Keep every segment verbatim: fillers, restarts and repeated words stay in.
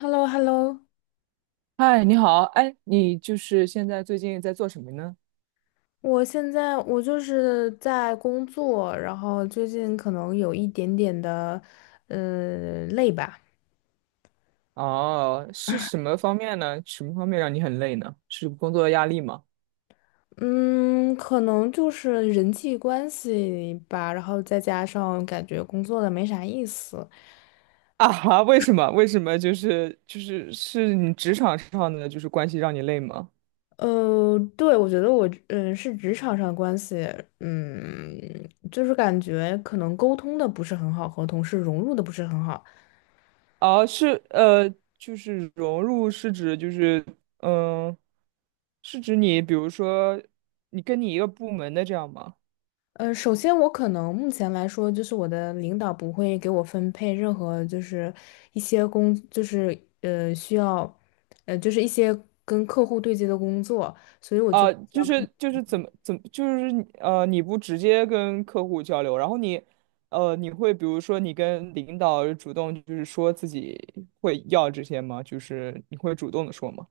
h e l l o h e l l o 嗨，你好，哎，你就是现在最近在做什么呢？我现在我就是在工作，然后最近可能有一点点的，呃，累吧。哦，是什么方面呢？什么方面让你很累呢？是工作压力吗？嗯，可能就是人际关系吧，然后再加上感觉工作的没啥意思。啊哈，为什么？为什么？就是就是是你职场上的就是关系让你累吗？呃，对，我觉得我嗯是职场上关系，嗯，就是感觉可能沟通的不是很好，和同事融入的不是很好。哦，是呃，就是融入是指就是嗯，是指你比如说你跟你一个部门的这样吗？呃，首先我可能目前来说，就是我的领导不会给我分配任何就是一些工，就是呃需要，呃就是一些跟客户对接的工作，所以我就不啊、知道。就是就是怎么怎么就是你呃，你不直接跟客户交流，然后你呃，你会比如说你跟领导主动就是说自己会要这些吗？就是你会主动的说吗？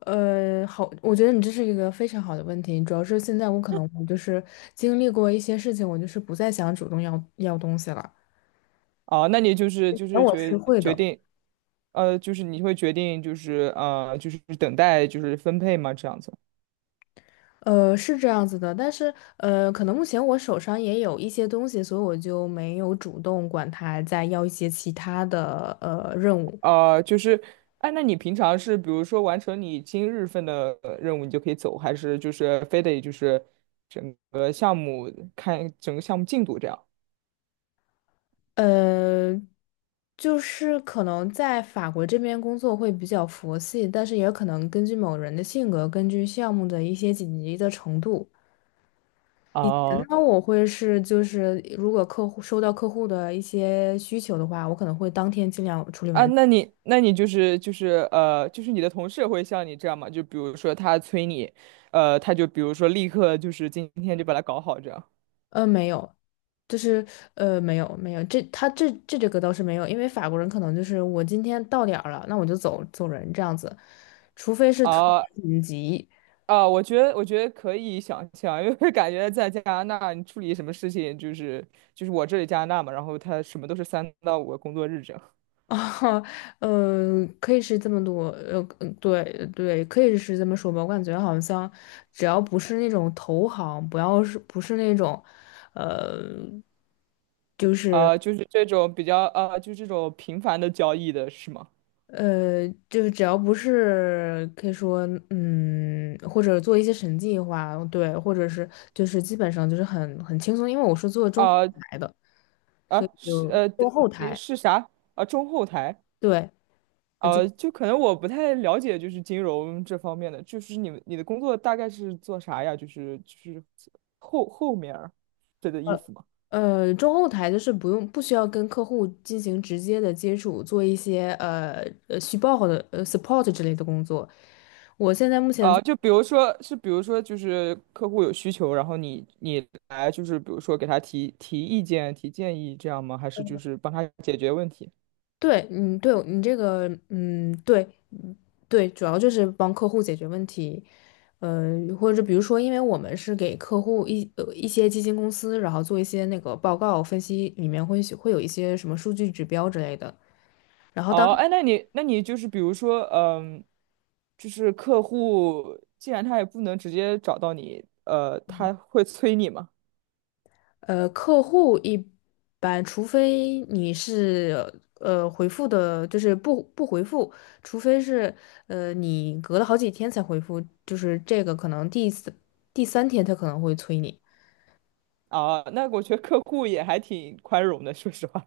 呃好，我觉得你这是一个非常好的问题，主要是现在我可能我就是经历过一些事情，我就是不再想主动要要东西了。啊、那你就是就那是我是决会决的。定，呃，就是你会决定就是呃，就是等待就是分配吗？这样子。呃，是这样子的，但是呃，可能目前我手上也有一些东西，所以我就没有主动管他再要一些其他的呃任务。啊，就是，哎，那你平常是比如说完成你今日份的呃任务，你就可以走，还是就是非得就是整个项目看整个项目进度这样？呃，就是可能在法国这边工作会比较佛系，但是也可能根据某人的性格，根据项目的一些紧急的程度。以前哦，呢，我会是就是如果客户收到客户的一些需求的话，我可能会当天尽量处理啊，完。那你那你就是就是呃，就是你的同事会像你这样吗？就比如说他催你，呃，他就比如说立刻就是今天就把它搞好这样。呃，没有。就是呃，没有没有，这他这这这个倒是没有，因为法国人可能就是我今天到点儿了，那我就走走人这样子，除非是特啊。别紧急。啊，我觉得我觉得可以想象，因为感觉在加拿大，你处理什么事情，就是就是我这里加拿大嘛，然后他什么都是三到五个工作日这样，啊，呃，可以是这么多。呃，嗯对对，可以是这么说吧，我感觉好像只要不是那种投行，不要是不是那种，呃，就是。啊，就是这种比较啊，就这种频繁的交易的是吗？呃，就是只要不是可以说，嗯，或者做一些审计话，对，或者是就是基本上就是很很轻松，因为我是做中后啊台的，所以啊是就呃，中对后你台。是啥？啊，中后台，对。呃就啊，就可能我不太了解，就是金融这方面的，就是你们你的工作大概是做啥呀？就是就是后后面儿，这个意思吗？呃中后台就是不用不需要跟客户进行直接的接触，做一些呃呃虚报的呃 support 之类的工作。我现在目前啊，就比如说，是比如说，就是客户有需求，然后你你来，就是比如说给他提提意见、提建议，这样吗？还是就是帮他解决问题？对。嗯，对你这个，嗯，对，对，主要就是帮客户解决问题。呃，或者比如说，因为我们是给客户一呃一些基金公司，然后做一些那个报告分析，里面会会有一些什么数据指标之类的。然后当哦，哎，那你那你就是比如说，嗯，就是客户既然他也不能直接找到你，呃，他会催你吗？呃客户一般，除非你是呃回复的，就是不不回复，除非是呃你隔了好几天才回复，就是这个可能第四第三天他可能会催你。啊，那我觉得客户也还挺宽容的，说实话。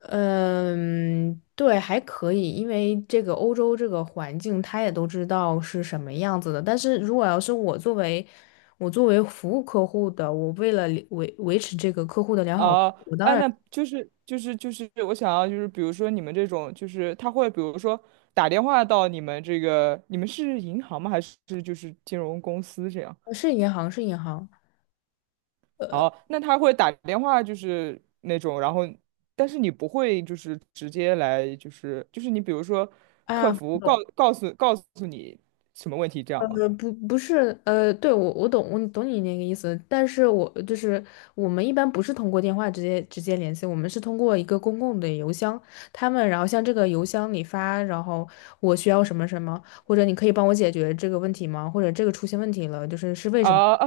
嗯，对，还可以，因为这个欧洲这个环境，他也都知道是什么样子的。但是如果要是我作为我作为服务客户的，我为了维维持这个客户的良好服哦，务我当哎，然。那就是就是就是我想要就是比如说你们这种就是他会比如说打电话到你们这个你们是银行吗？还是就是金融公司这样？呃是银行是银行。哦，那他会打电话就是那种，然后但是你不会就是直接来就是就是你比如说客啊，服懂。告告诉告诉你什么问题这样吗？呃，不，不是。呃，对，我我懂，我懂你那个意思，但是我就是我们一般不是通过电话直接直接联系，我们是通过一个公共的邮箱，他们然后向这个邮箱里发，然后我需要什么什么，或者你可以帮我解决这个问题吗？或者这个出现问题了，就是是为什么？啊啊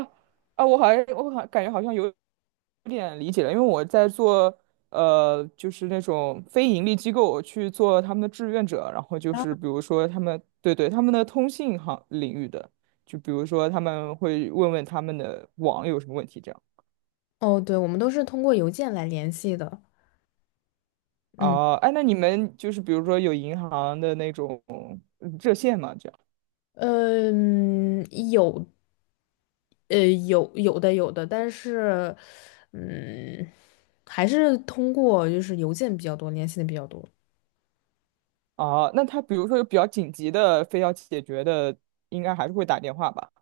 啊！我好像我好感觉好像有点理解了，因为我在做呃，就是那种非盈利机构去做他们的志愿者，然后就是比如说他们对对他们的通信行领域的，就比如说他们会问问他们的网有什么问题这样。哦，对，我们都是通过邮件来联系的。嗯。哦，哎，那你们就是比如说有银行的那种嗯热线嘛，这样。呃嗯，有。呃，有有的有的，但是，嗯，还是通过就是邮件比较多，联系的比较多。哦，那他比如说有比较紧急的非要解决的，应该还是会打电话吧？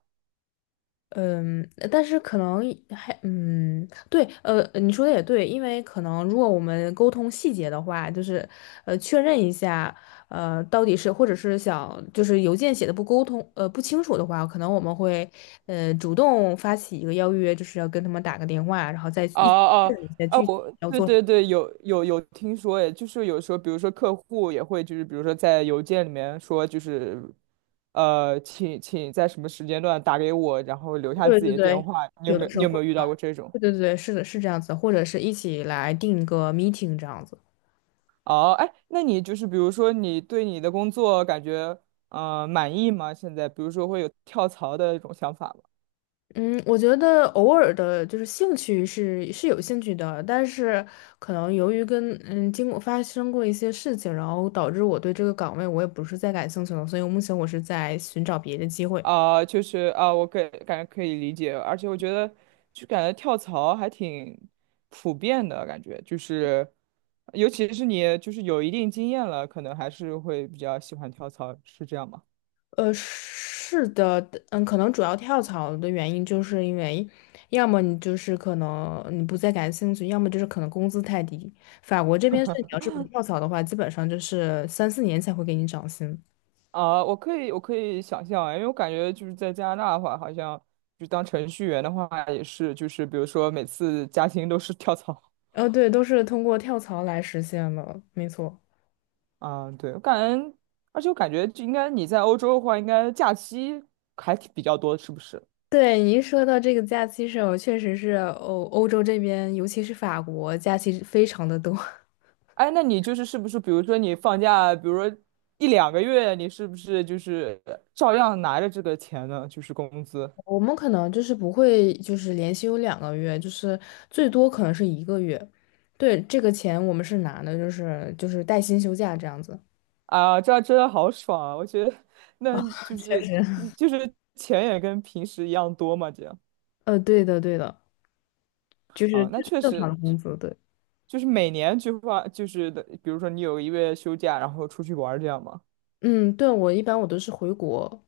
嗯，但是可能还嗯，对。呃，你说的也对，因为可能如果我们沟通细节的话，就是呃确认一下，呃，到底是或者是想就是邮件写的不沟通呃不清楚的话，可能我们会呃主动发起一个邀约，就是要跟他们打个电话，然后再哦一起确认一下哦哦，具体我要对做什对么。对，有有有听说诶，就是有时候，比如说客户也会，就是比如说在邮件里面说，就是呃，请请在什么时间段打给我，然后留下对自己对的电对，话。你有有没的有时你候有会。没有遇到过这种？对对对，是的，是这样子的或者是一起来定个 meeting 这样子。哦，哎，那你就是比如说你对你的工作感觉呃满意吗？现在比如说会有跳槽的一种想法吗？嗯，我觉得偶尔的，就是兴趣是是有兴趣的，但是可能由于跟嗯经过发生过一些事情，然后导致我对这个岗位我也不是再感兴趣了，所以目前我是在寻找别的机会。啊、就是啊、我感感觉可以理解，而且我觉得就感觉跳槽还挺普遍的感觉，就是尤其是你就是有一定经验了，可能还是会比较喜欢跳槽，是这样吗？呃，是的。嗯，可能主要跳槽的原因就是因为，要么你就是可能你不再感兴趣，要么就是可能工资太低。法国这边是你要是不跳槽的话，基本上就是三四年才会给你涨薪。啊、我可以我可以想象啊，因为我感觉就是在加拿大的话，好像就当程序员的话也是，就是比如说每次加薪都是跳槽。呃，对，都是通过跳槽来实现的，没错。啊、对，我感觉，而且我感觉就应该你在欧洲的话，应该假期还挺比较多，是不是？对，您说到这个假期上，确实是欧欧洲这边，尤其是法国，假期非常的多。哎，那你就是是不是，比如说你放假，比如说一两个月，你是不是就是照样拿着这个钱呢？就是工资我们可能就是不会，就是连休两个月，就是最多可能是一个月。对，这个钱我们是拿的，就是就是带薪休假这样子。啊，这样真的好爽啊！我觉得，那就 确是实。就是钱也跟平时一样多嘛，这样呃，对的，对的，就是啊，那这是确正常实的工资。对。就是每年就花，就是的，比如说你有一个月休假，然后出去玩儿这样嘛，嗯，对，我一般我都是回国，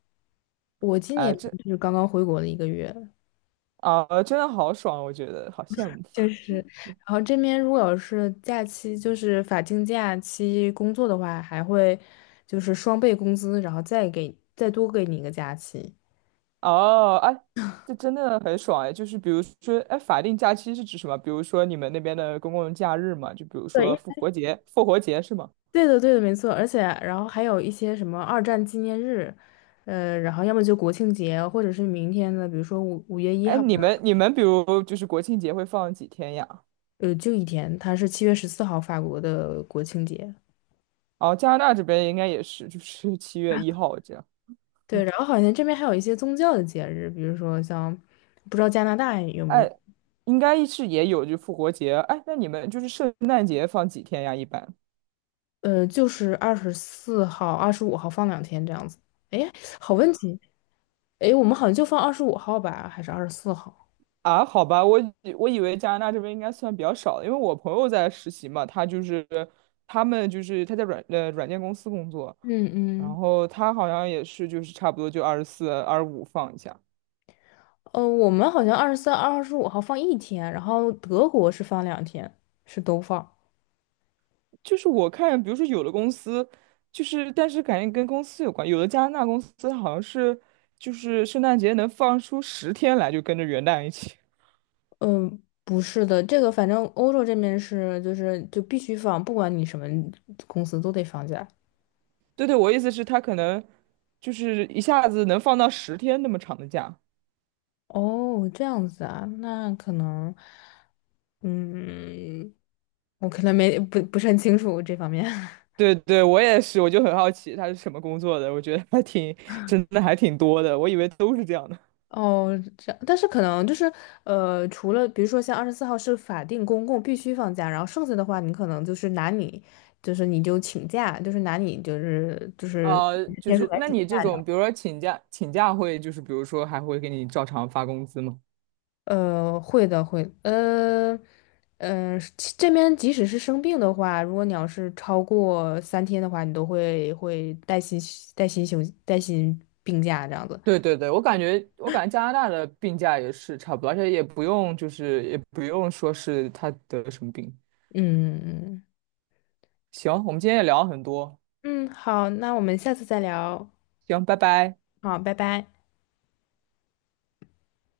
我今年哎，这就是刚刚回国的一个月。啊，真的好爽啊，我觉得好羡慕。就是，然后这边如果要是假期，就是法定假期工作的话，还会就是双倍工资，然后再给再多给你一个假期。哦，哎，这真的很爽哎！就是比如说，哎，法定假期是指什么？比如说你们那边的公共假日嘛，就比如说对，复活节，复活节是吗？对的，对的，没错。而且，然后还有一些什么二战纪念日，呃，然后要么就国庆节，或者是明天的，比如说五五月一哎，号的。你们你们比如就是国庆节会放几天呀？呃，就一天，它是七月十四号法国的国庆节。哦，加拿大这边应该也是，就是七月一号这样。对，然后好像这边还有一些宗教的节日，比如说像，不知道加拿大有没有。哎，应该是也有就复活节。哎，那你们就是圣诞节放几天呀？一般？呃，就是二十四号、二十五号放两天这样子。哎，好问题。哎，我们好像就放二十五号吧，还是二十四号？啊，好吧，我以我以为加拿大这边应该算比较少的，因为我朋友在实习嘛，他就是他们就是他在软呃软件公司工作，嗯嗯。然后他好像也是就是差不多就二十四、二十五放一下。呃，我们好像二十三、二十五号放一天，然后德国是放两天，是都放。就是我看，比如说有的公司就是但是感觉跟公司有关，有的加拿大公司好像是就是圣诞节能放出十天来，就跟着元旦一起。嗯、不是的，这个反正欧洲这边是就是就必须放，不管你什么公司都得放假。对对，我意思是，他可能就是一下子能放到十天那么长的假。哦，这样子啊，那可能，嗯，我可能没不不是很清楚这方面。对对，我也是，我就很好奇他是什么工作的，我觉得还挺，真的还挺多的，我以为都是这样的。哦，这样，但是可能就是，呃，除了比如说像二十四号是法定公共必须放假，然后剩下的话，你可能就是拿你，就是你就请假，就是拿你就是就是呃，就天数是来那请你这假这样。种，比如说请假，请假会就是比如说还会给你照常发工资吗？呃，会的，会。呃，呃，其这边即使是生病的话，如果你要是超过三天的话，你都会会带薪带薪休带薪病假这样子。对对对，我感觉我感觉加拿大的病假也是差不多，而且也不用就是也不用说是他得什么病。嗯嗯行，我们今天也聊了很多，嗯，嗯好，那我们下次再聊。行，拜拜。好，拜拜。